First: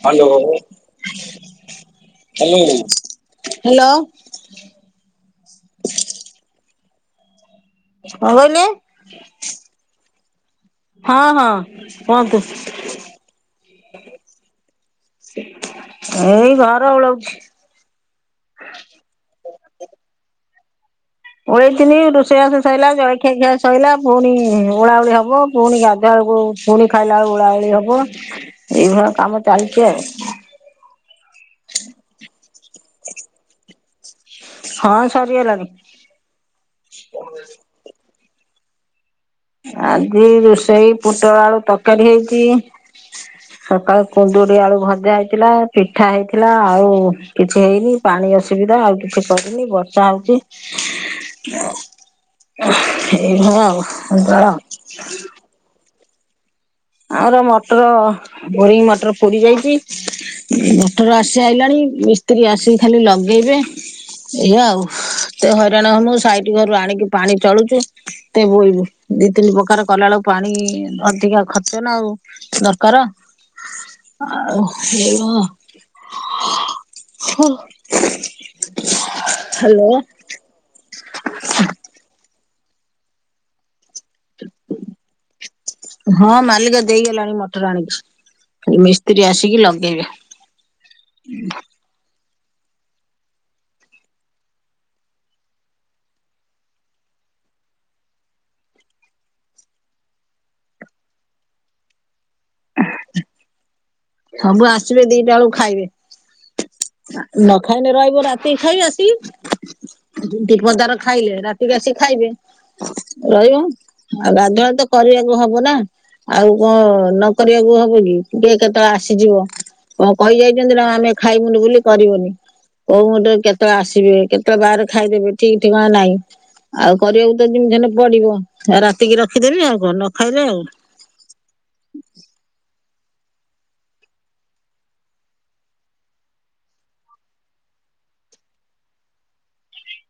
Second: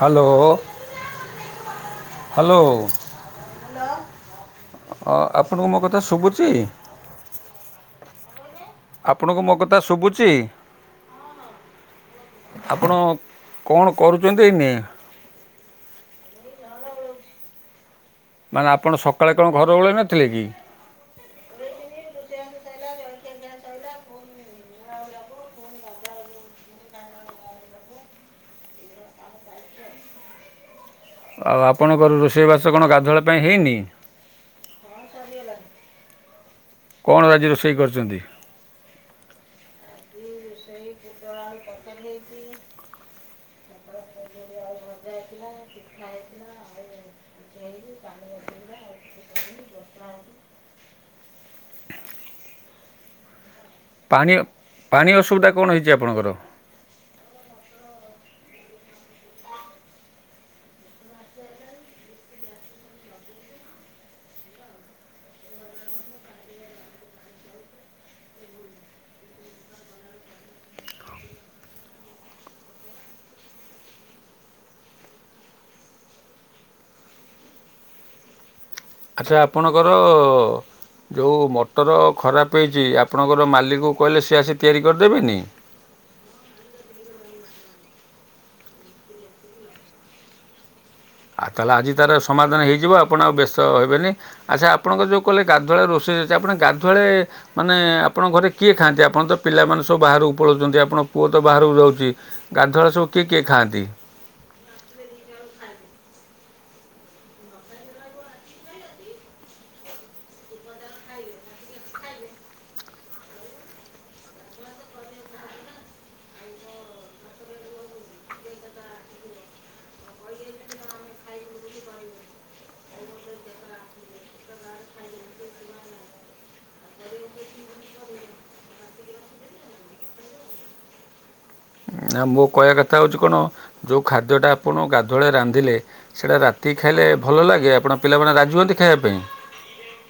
Hello hello hello ଆପଣଙ୍କୁ ମୋ କଥା ଶୁଭୁଚି? କଣ କହିଲେ? ଆପଣଙ୍କୁ ମୋ କଥା ଶୁଭୁଛି? ହଁ ହଁ କଅନ୍ତୁ। ଆପଣ କ'ଣ କରୁଛନ୍ତି ଏଇନେ ଏଇ ଘର ଓଲୋଉଚି। ମାନେ ଆପଣ ସକାଳେ କଣ ଘର ଭଳେଇ ନଥିଲେ କି? ଓଳେଇଥିନି ରୋଷେଇ ବାସ ସଇଲା ଜଳଖିଆ ଖିଆ ସଇଲା ପୁଣି ଓଳାଓଳି ହବ ପୁଣି ଗାଧୁଆବେଳକୁ ପୁଣି ଖାଇଲା ବେଳକୁ ଓଳାଓଳି ହବ ଏଇଭଳିଆ କାମ ଚାଲିଛି ଆଉ। ଆଉ ଆପଣଙ୍କର ରୋଷେଇବାସ କଣ ଗାଧୁଆବେଳ ପାଇଁ ହେଇନି? ହଁ ସରିଗଲାଣି। କଣ ଆଜି ରୋଷେଇ କରିଛନ୍ତି? ଆଜି ରୋଷେଇ ପୋଟଳ ଆଳୁ ତରକାରୀ ହେଇଛି। ସକାଳୁ କୁନ୍ଦୁଡି ଆଳୁ ଭଜା ହେଇଥିଲା ପିଠା ହେଇଥିଲା ଆଉ କିଛି ହେଇନି। ପାଣି ଅସୁବିଧା ଆଉ କିଛି କରିନି ବର୍ଷା ହଉଛି। ଏଇ ଭଳିଆ ପାଣି ପାଣି [unintelligible] ଅସୁବିଧା କଣ ହେଇଛି ଆପଣଙ୍କର? ଆମର ମଟର ବୋରିଙ୍ଗ ମଟର ପୋଡି ଯାଇଛି। ମଟର ଆସି ସାଇଲାଣି ମିସ୍ତ୍ରୀ ଆସି ଖାଲି ଲଗେଇବେ। ଏଇଆଉ ଏତେ ହଇରାଣ ମୁଁ ସାଇଟ୍ ଘରୁ ଆଣିକି ପାଣି ଚଳୁଚୁ। ଏତେ ଭୂଲ ଦି ତିନି ପ୍ରକାର କଲାବେଳକୁ ପାଣି ଅଧିକା ଖ ଖର୍ଚ୍ଚ ନା ଆଉ ଦରକାର। ଆଉ ହେଇଭ [unintelligible] ଆଚ୍ଛା ଆପଣଙ୍କର ଯୋଉ ମଟର ଖରାପ ହେଇଛି ଆପଣଙ୍କର ମାଲିକକୁ କହିଲେ ସିଏ ଆସି ତିଆରି କରିଦେବେନି? ହଁ ମାଲିକ ଦେଇଗଲାଣି ମଟର ଆଣିକି। ମିସ୍ତ୍ରୀ ଆସିକି ଲଗେଇବେ। ଆଉ ତାହେଲେ ଆଜି ତାର ସମାଧାନ ହେଇଯିବ ଆପଣ ଆଉ ବ୍ୟସ୍ତ ହେବେନି। ଆଚ୍ଛା ଆପଣଙ୍କ ଯୋଉ କହିଲେ ଗାଧୁଆବେଳେ ରୋଷେଇ ଅଛି ଆପଣ ଗାଧୁଆବେଳେ ମାନେ ଆପଣଙ୍କ ଘରେ କିଏ ଖାଆନ୍ତି? ଆପଣ ତ ପିଲାମାନେ ସବୁ ବାହାରକୁ ପଳଉଛନ୍ତି, ଆପଣଙ୍କ ପୁଅ ତ ବାହାରକୁ ଯାଉଛି। ଗାଧୁଆ ବେଳେ ସବୁ କିଏ କିଏ ଖାଆନ୍ତି? ସବୁ ଆସିବେ ଦିଟା ବେଳକୁ ଖାଇବେ। ନ ଖାଇଲେ ରହିବ ରାତି କି ଖାଇବେ ଆସିକି। ଯୁଦି ପଦାର ଖାଇଲେ ରାତିକି ଆସି ଖାଇବେ। ରହିବ ଆଉ ଗାଧୁଆବେଳେ ତ କରିବାକୁ ହବ ନା। ଆଉ କଣ ନକରିଆକୁ ହବ କି। [unintelligible] କେତେବେଳେ ଆସିଯିବ କଣ କହି ଯାଇଛନ୍ତି ନା ଆମେ ଖାଇବୁନି ବୋଲି କରିବନି। କୋଉ ମୂହୁର୍ତ୍ତ ରେ କେତେବେଳେ ଆସିବେ କେତେବେଳେ ବାହାରେ ଖାଇଦେବେ ଠିକ ଠିକଣା ନାହିଁ। ଆଉ କରିବାକୁ ତ ଯେମିତି ହେଲେ ପଡିବ ରାତିକି ରଖିଦେବି ଆଉ କଣ ନ ଖାଇଲେ ଆଉ। ନା ମୋ କହିବା କଥା ହଉଛି କଣ ଯୋଉ ଖାଦ୍ୟଟା ଆପଣ ଗାଧୁଆବେଳେ ରାନ୍ଧିଲେ ସେଇଟା ରାତିକି ଖାଇଲେ ଭଲ ଲାଗେ ଆପଣ ପିଲାମାନେ ରାଜି ହୁଅନ୍ତି ଖାଇବା ପାଇଁ?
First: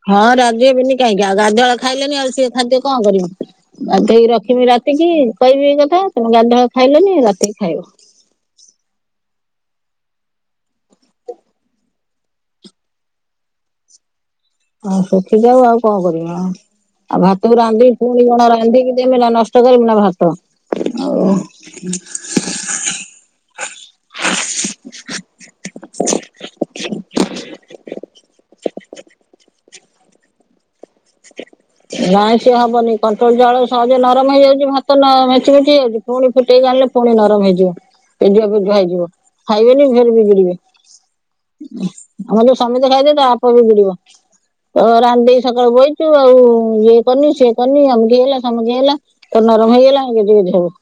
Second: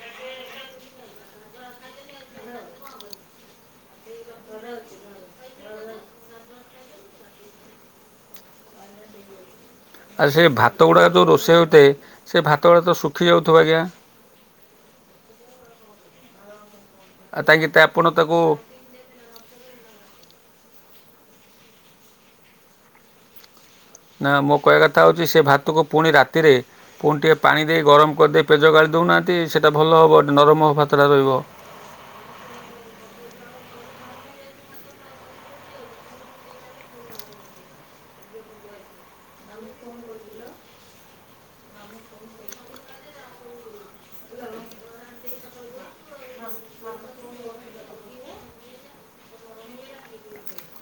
ହଁ ରାଜି ହେବନି କାହିଁକି ଆଉ ଗାଧୁଆ ଖାଇଲେନି ଆଉ ସେ ଖାଦ୍ୟ କଣ କରିବୁ। ବାଧ୍ୟ ହେଇ ରଖିବି ରାତିକି କହିବି ଏଇ କଥା ତମେ ଗାଧୁଆବେଳେ ଖାଇଲନି ରାତିକି ଖାଇବ। ଆଉ ସେ ଭାତ ଗୁଡ଼ାକ ଯୋଉ ରୋଷେଇ ହଉଥାଏ ସେ ଭାତ ଗୁଡ଼ା ତ ଶୁଖିଯାଉଥିବ ଆଜ୍ଞା। ହଁ ଶୁଖି ଯାଉ ଆଉ କଣ କରିବି ଆଉ, ଆଉ ଭାତକୁ ତାକି ରାନ୍ଧିକି ଆପଣ ପୁଣି ତାକୁ କଣ ରାନ୍ଧିକି ଦେବିନା ନଷ୍ଟ ନଷ୍ଟ କରିବିନା ଭାତ ଆଉ। ନା ମୋ କହିବା କଥା ହଉଛି ସେ ଭାତକୁ ପୁଣି ରାତିରେ ପୁଣି ଟିକେ ପାଣି ଦେଇ ଗରମ କରିଦେଇ ପେଜ ଗାଳି ଦେଉନାହାନ୍ତି ସେଇଟା ଭଲ ହବ ନରମ ହବ ଭାତଟା ରହିବ। ନାଇଁ ସିଏ ହବନି କଣ୍ଟ୍ରୋଲ ଚାଉଳ ସହଜେ ନରମ ହେଇଯାଉଛି ଭାତ ମେଂଚି ମେଂଚି ହେଇଯାଉଛି। ପୁଣି ଫୁଟେଇକି ଗାଳିଲେ ପୁଣି ନରମ ହେଇଯିବ। ପେଜୁଆ ପେଜୁଆ ହେଇଯିବ ଖାଇବେନି ଫେରେ ବିଗିଡିବେ। ଆମର ଯୋଉ ସମୀତେ ଖାଇଦେ ତା ବାପ ବିଗିଡିବ। କହିବ ରାନ୍ଧିଦେଇ ସକାଳୁ ପଳେଇଚି ଚି ଆଉ। ଇଏ କରିନି ସିଏ କରିନି ଅମକି ହେଲା ସମକି ହେଲା ତ ନରମ ହେଇଗଲା ଗେଜେଗେଜେ ହବ।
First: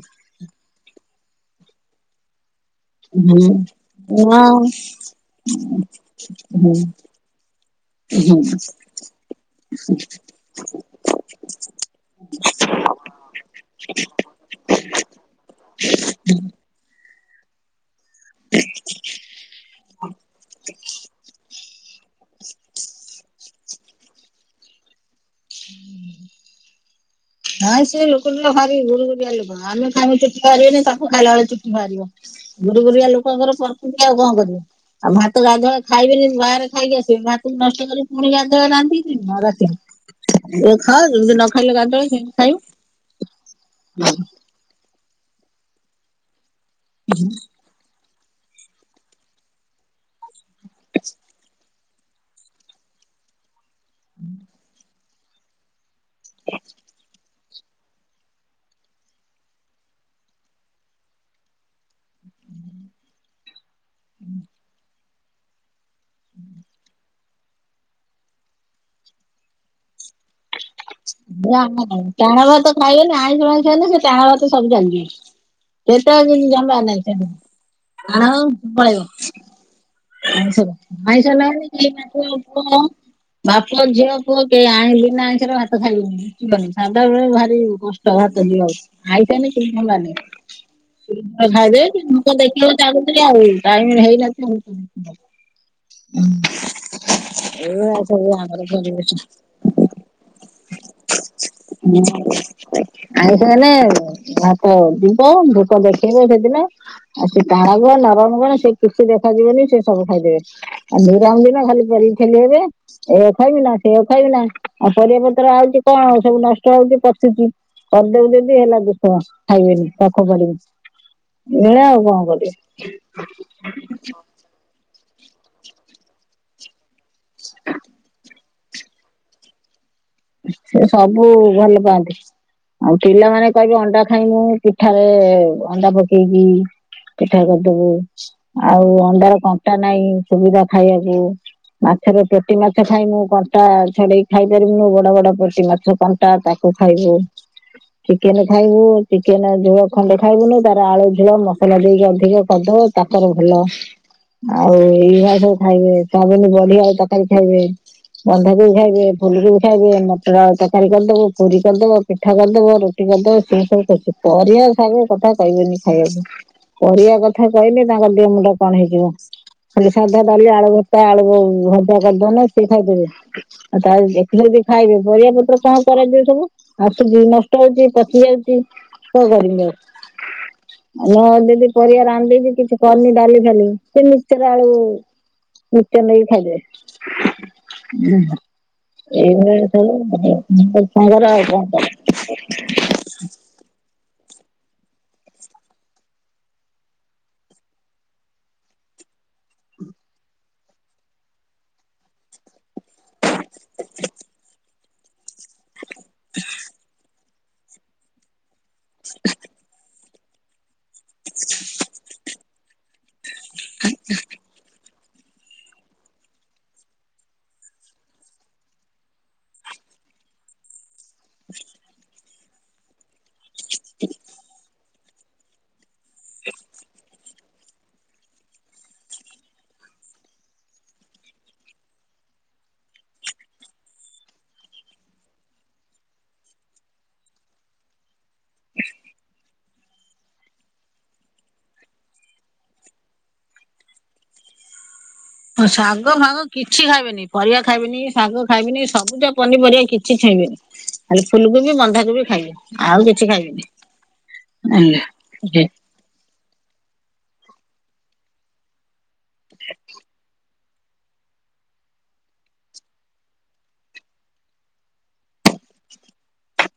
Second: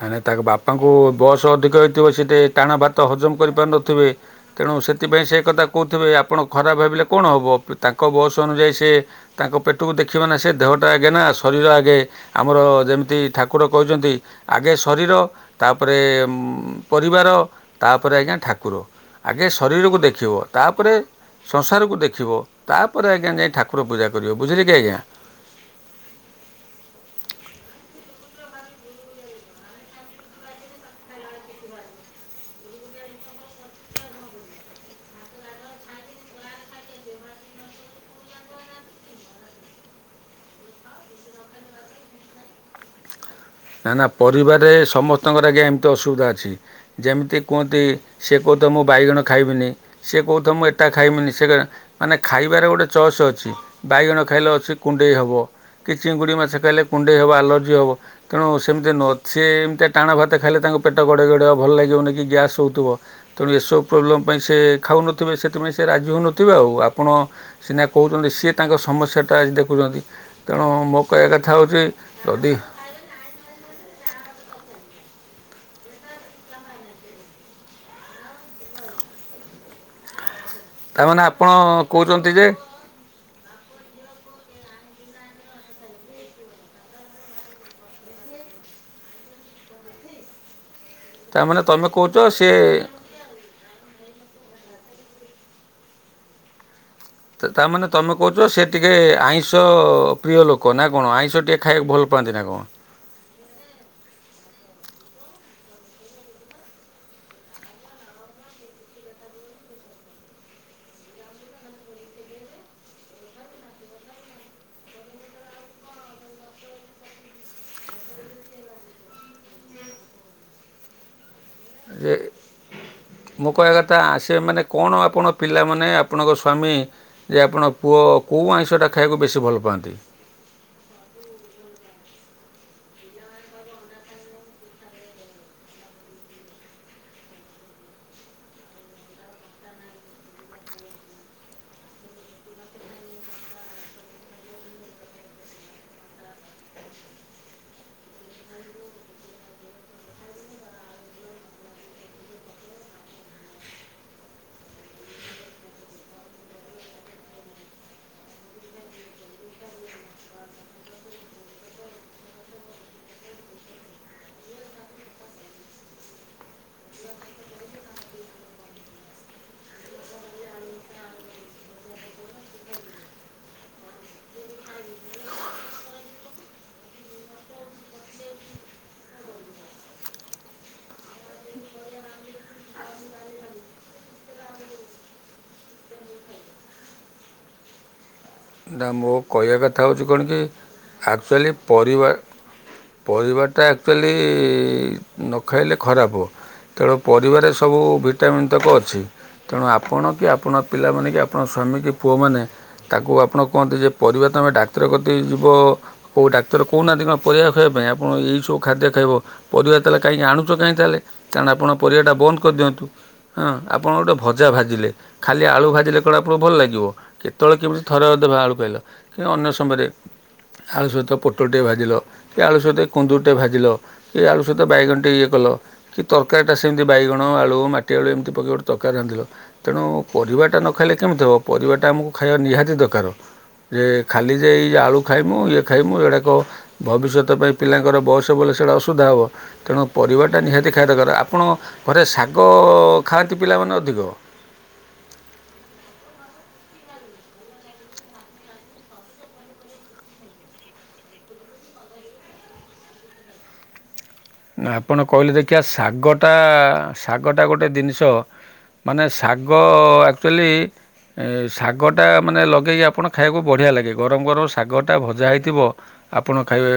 ଆ ନାଇଁ ତାଙ୍କ ବାପାଙ୍କୁ ବୟସ ଅଧିକ ହେଇଥିବ ସେଇଟେ ଟାଣ ଭାତ ହଜମ କରିପାରୁନଥିବେ ନା ତେଣୁ ସେଥିପାଇଁ ସେ ଏକଥା କହୁଥିବେ ଆପଣ ହୁଁ। ଖରାପ ଭାବିଲେ କଣ ହବ। ତାଙ୍କ ବୟସ ଅନୁଯାୟୀ ସେ ତାଙ୍କ ପେଟୁକୁ ଦେଖିବେ ନା ସେ ଦେହଟା ଆଗେ ନା ଶରୀର ଆଗେ ଆମର ଯେମିତି ଠାକୁର କହିଚନ୍ତି ଆଗେ ଶରୀର ତାପରେ ପରିବାର ତାପରେ ଆଜ୍ଞା ଠାକୁର। ଆଗେ ଶରୀରକୁ ଦେଖିବ ତାପରେ ସଂସାରକୁ ଦେଖିବ ତାପରେ ଆଜ୍ଞା ଯାଇ ଠାକୁର ପୂଜା କରିବ ବୁଝିଲେ କି ଆଜ୍ଞା। ନାଇଁ ସେ ଲୋକଟା ଭାରି ଗୁରୁଗୁରିଆ ଲୋକ ଆମେ ଖାଇଉ ଚୁଟି ବାହାରିବନି ତାଙ୍କ ଖାଇଲାବେଳେ ଚୁଟି ବାହାରିବ। ଗୁରୁଗୁରିଆ ଲୋକଙ୍କର ପର୍କୁତିି ଆଉ କଣ କରିବ। ଆଉ ଭାତ ଗାଧୁଆଏଳେ ଖାଇବେନି ବାହାରେ ଖାଇକି ଆସିବେ ଭାତକୁ ନଷ୍ଟ କରିକି ପୁଣି ଗାଧୁଆ ରାନ୍ଧିକ ରାତି ଖାଅ ଯମତି ନ ଖାଇଲେ ଗାତି ଖାଇାଉ ନା ନା ପରିବାରରେ ସମସ୍ତଙ୍କର ଆଜ୍ଞା ଏମିତି ଅସୁବିଧା ଅଛି। ଯେମିତି କୁହ ତି ସେ କହୁଥିବ ମୁଁ ବାଇଗଣ ଖାଇବିନି ସିଏ କହୁଥବ ମୁଁ ଏଟା ଖାଇମିନି ସେଟା ମାନେ ଖାଇବାରେ ଗୋଟେ ଚସ୍ ଅଛି। ବାଇଗଣ ଖାଇଲେ ଅଛି କୁଣ୍ଡେଇ ହେବ କି ଚିଙ୍ଗୁଡି ମାଛ ଖାଇଲେ କୁଣ୍ଡେଇ ହେବ ଆଲର୍ଜି ହେବ। ତେଣୁ ସେମିତି ନୁହଁ ସେ ଏମିତିଆ ଟାଣ ଭାତ ଖାଇଲେ ତାଙ୍କ ପେଟ ଗଡେଇ ଗଡେଈ ହବ ଭଲ ଲାଗିବନି କି ଗ୍ୟାସ୍ ହଉଥିବ ତେଣୁ ଏସବୁ ପ୍ରୋବ୍ଲେମ୍ ପାଇଁ ସେ ଖାଉନଥି ଥିବେ ସେଥିପାଇଁ ସେ ରାଜି ହେଉନଥିବେ ଆଉ ଆପଣ ସିନା କହୁଚନ୍ତି ସିଏ ତାଙ୍କ ସମସ୍ୟାଟା ଆଜି ଦେଖୁଚନ୍ତି ତେଣୁ ମୋ କହିବା କଥା ଏ ଆମ ହଉଚି ନାଇଁ ଟାଣ ଯଦି ଭାତ ଖାଇବେନି ଆଇଁଷ ମାଇଁଷ ହେଲେ ସେ ଟାଣ ଭାତ ସବୁ ଚାଲିିଯିବ [inaudible] ଆଉ ପଳେଇବ। ତାମାନେ ଆପଣ କହୁଛନ୍ତି ଯେ [unintelligible] ବାପ ଝିଅ ପୁଅ କେହି ଆଇଁ ବିନା ଆଇଁଷରେ ଭାତ ଖାଇବେନି ରୁଚିବନି ସାଧାବେଳେ ଭାରି କଷ୍ ଷ୍ଟ ଭାତ ଯିବାକୁ। ତାମାନେ ତୁମେ କହୁଛ ସିଏ [unintelligible] [unintelligible] ରଖୁଚି ଆଉ [inaudible] ତ-ତାମାନେ ଏଇଭଳିଆ ତମେ ସବୁ କହୁଚ ଆମର ସେ ଟିକେ ପରିବେଶ। ଆଇଁଷ ପ୍ରିୟ ଲୋକ ନା କଣ ଆଇଁଷ ଟିକେ ଖାଇବାକୁ ଭଲ ପାଆନ୍ତି ନା କଣ? ଆଇଁଷ ହେନେ ଭାତ ଯିବ ଭୋକ ଦେଖେଇବ ସେଦିନେ। ଆଉ ସେ ଟାଣ କଁ ନରମ କଣ ସେ କିଛି ଦେଖାଯିବନି ସେ ସବୁ ଖାଇଦେବେ। ଆଉା ନିରାମ ଦିନ ଖାଲି କରିକି ଠେଲି ହେବେ। ଏୟାକୁ ଖାଇବି ନା ସେୟାକୁ ଖାଇବି ନା, ଆ ପରିବା ପତ୍ର ଆଉଚି କଣ ସବୁ ନଷ୍ଟ ହଉଚି ପଚୁଚି। କରିଦେବି ଯଦି ହେଲା ଦୋଷ ଖାଇବେନି ତାକୁ ଫୋପାଡିବି। ଏଭଳିଆ ଆଉ ଯେ କଣ ମୋ କହିବା କଥା କରିବ। ସେ ମାନେ କଣ ଆପଣ ପିଲାମାନେ ଆପଣଙ୍କ ସ୍ୱାମୀ ଯେ ଆପଣ ପୁଅ କୋଉ ଆଇଁଷଟା ଖାଇଆକୁ ବେଶୀ ଭଲ ପାଆନ୍ତି। ସେ ସବୁ ଭଲ ପାଆନ୍ତି। ଆଉ ପିଲାମାନେ କହିବେ ଅଣ୍ଡା ଖାଇମୁ ପିଠାରେ ଅଣ୍ଡା ପକେଇକି। ପିଠା କରିଦବୁ। ଆଉ ଅଣ୍ଡାର କଣ୍ଟା ନାଇଁ ସୁବିଧା ଖାଇଆକୁ। ମାଛର ପେଟି ମାଛ ଖାଇମୁ କଣ୍ଟା ଛଡେଇକି ଖାଇ ପାରିବୁନୁ ବ ବଡ ବଡ ପେଟିମାଛ କଣ୍ଟା ତାକୁ ଖାଇବୁ। ଚିକେନ ଖାଇବୁ ଚିକେନ ଝୁଳ ଖଣ୍ଡେ ଖାଇବୁନି ତାର ଆଳୁ ଝୁଳ ମସଲା ଦେଇକି ଅଧିକ କଦ ତାପରେ ଭଲ ଆଉ ଏଇଆ ସବୁ ଖାଇବେ ତା [unintelligible] ବଢ଼ି ଆଳୁ ତରକାରୀ ଖାଇବେ। ବନ୍ଧାକୋବି ଖାଇବେ ଫୁଲୁକୁ ଖାଇବେ ମଟର ଆଳୁ ତରକାରୀ କରିଦବ ପୁରୀ କରିଦବ ପିଠା କରିଦବ ରୁଟି କରିଦବ ସେ ସବୁ ଖୁସି। ପରିଆ ଶାଗ କଥା କହିବେନି ଖାଇଆକୁ। ପରିଆ କଥା କହିଲେ ତାଙ୍କ ଟିକେ ମୁଣ୍ଡ କଣ ହେଇଯିବ। ଖାଲି ସାଧା ଡାଲି ଆଳୁ ଭତା ଆଳୁ ଭଜା କରି ଦଉନ ସିଏ ଖାଇଦେବେ ଆଉ [unintelligible] ଯଦି ଖାଇବେ ପରିଆ ପତ୍ର କଁ କରାଯିବ ସବୁ ଆସୁଚି ନଷ୍ଟ ହଉଚି ପଚି ଯାଉଚି। କଁ କରିମ? ନା ଦେଦି ପରିଆ ରାନ୍ଧ୍ ଦେଇଚି କିଛି କରିନି ଡାଲି ଫାଲି ସେ ମିିକ୍ଚର ଆଳୁ [unintelligible] ନେଇ ଖାଇଦେଏ [unintelligible] ନା ମୋ କହିଆ କଥା ହଉଚି କଣ କି ସାଙ୍ଗର ଆଉ ଆକ୍ଚୁଲି କଣ କର ପରିବା ପରିବା ଟା ଆକ୍ଚୁଲି ନ ଖାଇଲେ ଖରାପ। ତେ [unintelligible] ପରିବାରେ ସବୁ ଭିଟାମିନ୍ ତକ ଅଛି। ତେଣୁ ଆପଣ କି ଆପଣ ପିଲାମାନେ କି ଆପଣ ସ୍ୱାମୀ କି ପୁଅମାନେ ତାକୁ ଆପଣ କୁହନ୍ତି ଯେ ପରିବା ତମେ ଡାକ୍ତର କତିକି ଯିବ କୋଉ ଡାକ୍ତର କହୁନାହାନ୍ତି କଁ ପଇଆ ଖାଇବା ପାଇଁ ଆପଣ ଏହି ସବୁ ଖାଦ୍ୟ ଖାଇବ ପରିବା ତାହେଲେ କାଇଁ ଆଣୁଚ କାଇଁ ତାହେଲେ। କାଣ ଆପଣ ପରିବାଟା ବନ୍ଦ କରିଦିଅନ୍ତୁ। ହଁ ଆପଣ ଗୋଟେ ଭଜା ଭାଜିଲେ ଖାଲି ଆଳୁ ଭାଜିଲେ କଣ ଆପଣଙ୍କୁ ଭଲ ଲାଗିବ କେତେଅଳେ କେମିତି ଥରେ ଅ କେବେ ଆଳୁ ଖାଇଲ କି ଅନ୍ୟ ସମୟରେ ଆଳୁ ସହିତ ପୋଟଳଟିଏ ଭାଜିଲ। କି ଆଳୁ ସହିତ କୁନ୍ଦୁରି ଟେ ଭାଜିଲ କି ଆଳୁ ସହିତ ବାଇଗଣଟେ ଇଏ କଲ। କି ତରକାରୀ ଟା ସେମିତି ବାଇଗଣ ଆଳୁ ମାଟି ଆଳୁ ଏମିତି ପକେଇ ଗୋଟେ ତରକାରୀ ରାନ୍ଧିଲ। ତେଣୁ ପରିବାଟା ନ ଖାଇଲେ କେମିତି ହେବ ପରିବାଟା ଆମକୁ ଖାଇବା ନିହାତି ଦକାର। ଏ ଖାଲି ଯେ ଏଇ ଆଳୁ ଖାଇମୁ ଇଏ ଖାଇମୁ ଏଇଗୁଡ଼ାକ ଭବିଷ୍ୟତ ପାଇଁ ପିଲାଙ୍କର ବୟସ ବଲେ ସେଇଟା ଅସୁବିଧା ହବ। ତେଣୁ ପରିବାଟା ନିହାତି ଖାଇବା ଦକାରେ। ଆପଣ ଘରେ ଶାଗ ଖାଆନ୍ତି ପିଲାମାନେ ଅଧିକ? ହଁ ଶାଗ ଫାଗ କିଛି ଖାଇବେନି ପରିଆ ଖାଇବେନି ଶାଗ ଖାଇବେନି ସବୁଜ ପନିପରିଆ କିଛି ଖାଇବେନି। ଖାଲି ଫୁଲୁ କୋବି ବନ୍ଧାକୋବି ଖାଇବି ଆଉ କିଛି ଖାଇବେନି। ଆପଣ କହିଲେ ଆଣିଲେ ଦେଖିଆ ଶାଗଟା ଶାଗଟା ଗୋଟେ ଦିନିଷ ମାନେ ଶାଗ ଆକ୍ଚୁଲି ଏ ଶାଗଟା ମାନେ ଲଗେଇକି ଆପଣ ଖାଇଆକୁ ବଢ଼ିଆ ଲାଗେ ଗରମ୍ ଗରମ୍ ଶାଗଟା ଭଜା ହେଇଥିବ। ଆପଣ ଖାଇବେ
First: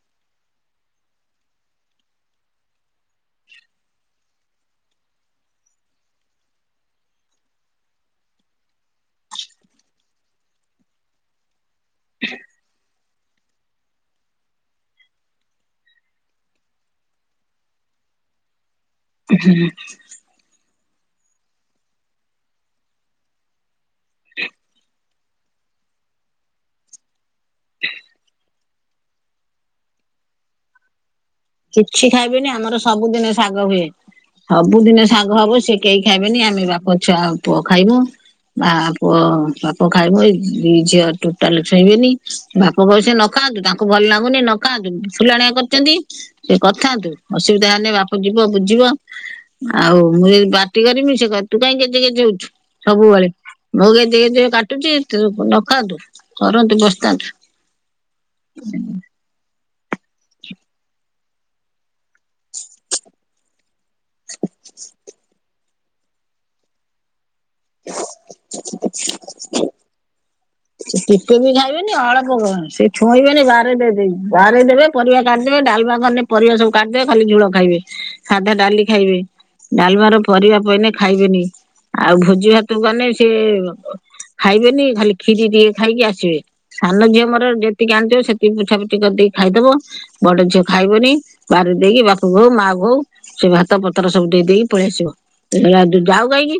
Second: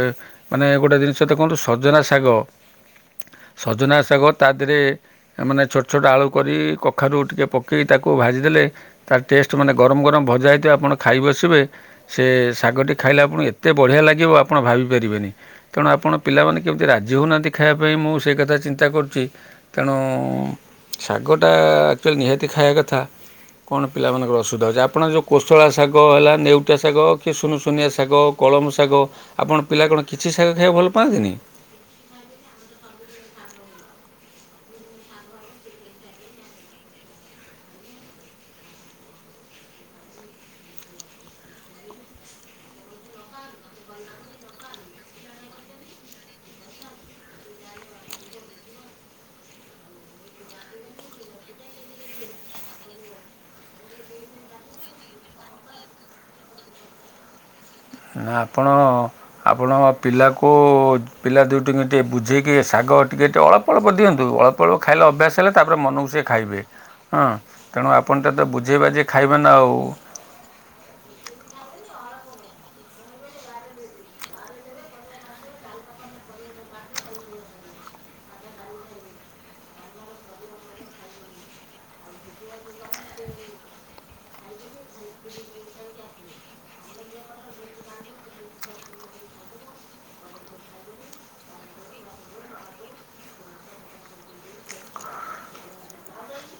ମାନେ ଗୋଟେ ଜିନିଷ ଦେଖନ୍ତୁ ସଜନା ଶାଗ ସଜନା ଶାଗ ତା ଧେରେ ଏ ମାନେ ଛୋଟ ଛୋଟ ଆଳୁ କରି କଖାରୁ ଟିକେ ପକେଇ ତାକୁ ଭାଜିଦେଲେ ତା ଟେଷ୍ଟ ମାନେ ଗରମ୍ ଗରମ୍ ଭଜା ହେଇଥିବ ଆପଣ ଖାଇ ବସିବେ ସେ ଶାଗଟି ଖାଇଲେ ଆପଣଙ୍କୁ ଏତେ ବଢିଆ ଲାଗିବ ଆପଣ ଭାବି ପାରିବେନି। ତେଣୁ ଆପଣ ପିଲାମାନେ କେମିତି ରାଜି ହଉନାହାନ୍ତି ଖାଇଆ ପାଇଁ ମୁଁ ସେ କଥା ଚିନ୍ତା କରୁଚି ତେଣୁ ଶାଗଟା ଆକ୍ଚୁଆଲି ନିହାତି ଖାଇଆ କଥା। କଣ ପିଲାମାନଙ୍କର ଅସୁବିଧା ହଉଚି ଆପଣ ଯୋଉ କୋଶଳା ଶାଗ ହେଲା ନେଉଟିଆ ଶାଗ କି ସୁନୁସୁନିଆ ଶାଗ କଳମ ଶାଗ ଆପଣ ପିଲା କଣ କିଛି ଶାଗ ଖାଇଆକୁ ଭଲ ପାଆନ୍ତିନି? କିଛି ଖାଇବେନି ଆମର ସବୁଦିନେ ଶାଗ ହୁଏ। ସବୁଦିନେ ଶାଗ ହବ ସେ କେଇ ଖାଇବେନି ଆମେ ବାପ ଛୁଆ ପୁଅ ଖାଇବୁ। ମା ପୁଅ ବାପ ଖାଇବୁ ଏ ଦି ଝିଅ ଟୋଟାଲ ଛୁଇଁବେନି। ବାପ କହେ ସେ ନ ଖାଆନ୍ତୁ ତାଙ୍କୁ ଭଲ ଲାଗୁନି ନ ଖାଆନ୍ତୁ ଫୁଲାଣିଆ କରିଚନ୍ତି। ସେ କରିଥାନ୍ତୁ ଅସୁବିଧା ହେଲେ ବାପ ଯିବ ବୁଝିବ। ଆଉ ମୁଁ ଯଦି ପାଟି କରିବି ସେ କହିବେ ତୁ କାହିଁ ଗେଜେ ଗେଜେ ହୋଉଛୁ। ସବୁବେଳେ ମୋ ଗେଜେ ଗେଜେ କାଟୁଛି ନ ଖାଆନ୍ତୁ। କରନ୍ତୁ ବସିଥାନ୍ତୁ। ନା ଆପଣ। ଆପଣ ପିଲାକୁ ପିଲା ଦୁଇଟିିକୁ ଟିକେ ବୁଝେଇକି ଶାଗ ଟିକେ ଟିକେଏ ଅଳପ୍ ଅଳ୍ପ ଦିଅନ୍ତୁ ଅଳ୍ପ ଅଳ୍ପ ଖାଇଲେ ଅଭ୍ୟାସ ହେଲେ ତା ପରେ ମନକୁ ସିଏ ଖାଇବେ, ହଁ। ତେଣୁ ଆପଣ ତାକୁ ବୁଝେଇ ବାଝେଇ ଖୁଆଇବେ ନାଁ ଆଉ। ଟିକେ ବି ଖାଇବେନି ଅଳ୍ପ କଣ ସେ ଛୁଇଁବେନି ବାହାରେ ବାହାରେ ଦେବେ। ପରିବା କାଢିଦେବେ ଡାଲମା କନେ ପରିବା ସବୁ କାଢିଦେବେ ଖାଲି ଝୁଳ ଖାଇବେ, ସାଧା ଡାଲି ଖାଇବେ। ଡାଲମାର ପରିବା ପଇଲେ ଖାଇବେନି ଆଉ ଭୋଜି ଭାତକୁ ଗଲେ ସେ ଖାଇବେନି ଖାଲି ଖୀରି ଟିକେ ଖାଇକି ଆସିବେ। ସାନ ଝିଅ ମୋର ଯେତିକି ଆଣିଥିବ ସେତିକି ପୋଛାପୁଛି କରିଦେଇକି ଖାଇଦବ। ବଡ ଝିଅ ଖାଇବନି ବାରରେ ଦେଇକି ବାପା ହଉ ମା କୁ ହୋଉ। ସେ ଭାତ ପତ୍ର ସବୁ ଦେଇ ଦେଇେଇକି ପଳେଇଆସିବ ଯାଉ କାହିଁକି।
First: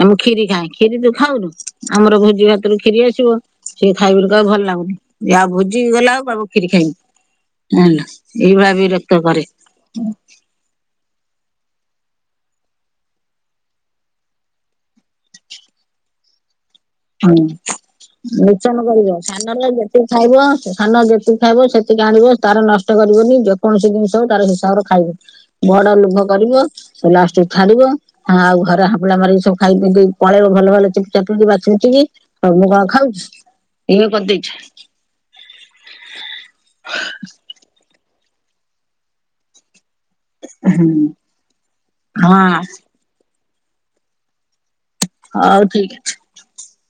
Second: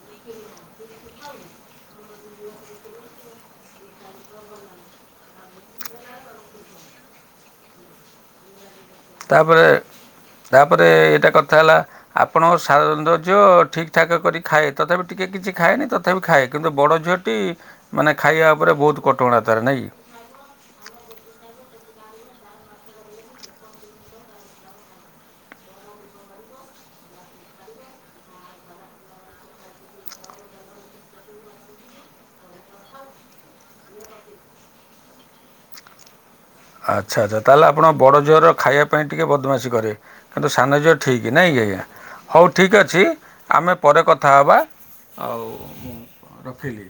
ନାଁ ମୁଁ ଖୀରି ଖାଏ, ଖୀରି ତୁ ଖାଉ ଆମର ଭୋଜି ଭାତରୁ କ୍ଷୀରି ଆସିବ ସିଏ ଖାଇବ କହିବ ଭଲ ଲାଗୁନି ଯଉଁ ଭୋଜିିକି ଗଲା ଆଉ ଖୀରୀ ଖାଇବି। ହେଲା ଏଇ ଭଳି ବିର ତାପରେ ତାପରେ ଏଇଟା କଥା ହେଲା। ଆପଣ ସାନ ଝିଅ ଠିକ୍ ଠାକ୍ କରି ଖାଏ ତଥାପି ଟିକେ କିଛି ଖାଏନି ତଥାପି ଖାଏ କିନ୍ତୁ ବଡ଼ ଝିଅଟି ହୁଁ ମାନେ ଖାଇବା ଉପରେ ମିଶନ ବୋହୁତ୍ କରିବ କଟକଣା ତା ସାନର ନାକି। ଯେତିକି ଖାଇବ ସାନ ଯେତିକି ଖାଇବ ସେତିକି ଆଣିବ ତାର ନଷ୍ଟ କରିବନି ଯେକୌଣସି ଜିନିଷ ହବ ତାର ହିସାବରେ ଖାଇବ। ବଡ ଲୁଭ କରିବ। ଲାଷ୍ଟ୍ କୁ ଛାଡିବ ହଁ ଆଉ ଘରେ ହାପୁଲା ମାରିକି ସବୁ ଖାଇ ପଳେଇବ ଭଲ ଭଲ ଚୁପ ଚାପିକି ବାଛିବି ଆଉ ମୁଁ କଣ ଖାଉଛି ଇଏ କରିଦେଇଛି। ଆଚ୍ଛା -ଆଚ୍ଛା। ତାହେଲେ ଆପଣ ବଡଝିଅର ଖାଇବା ପାଇଁ ଟିକିଏ ବଦମାସି କରେ। କିନ୍ତୁ ସାନ ଝିଅ ହୁଁ ଠିକ୍ ନା କି ଆଜ୍ଞା, ହୋଉ ଠିକ୍ ହଁ ଅଛି ଆମେ ପରେ କଥା ହେବା ଆଉ ହଉ ଠିକ। ମୁଁ ରଖିଲି।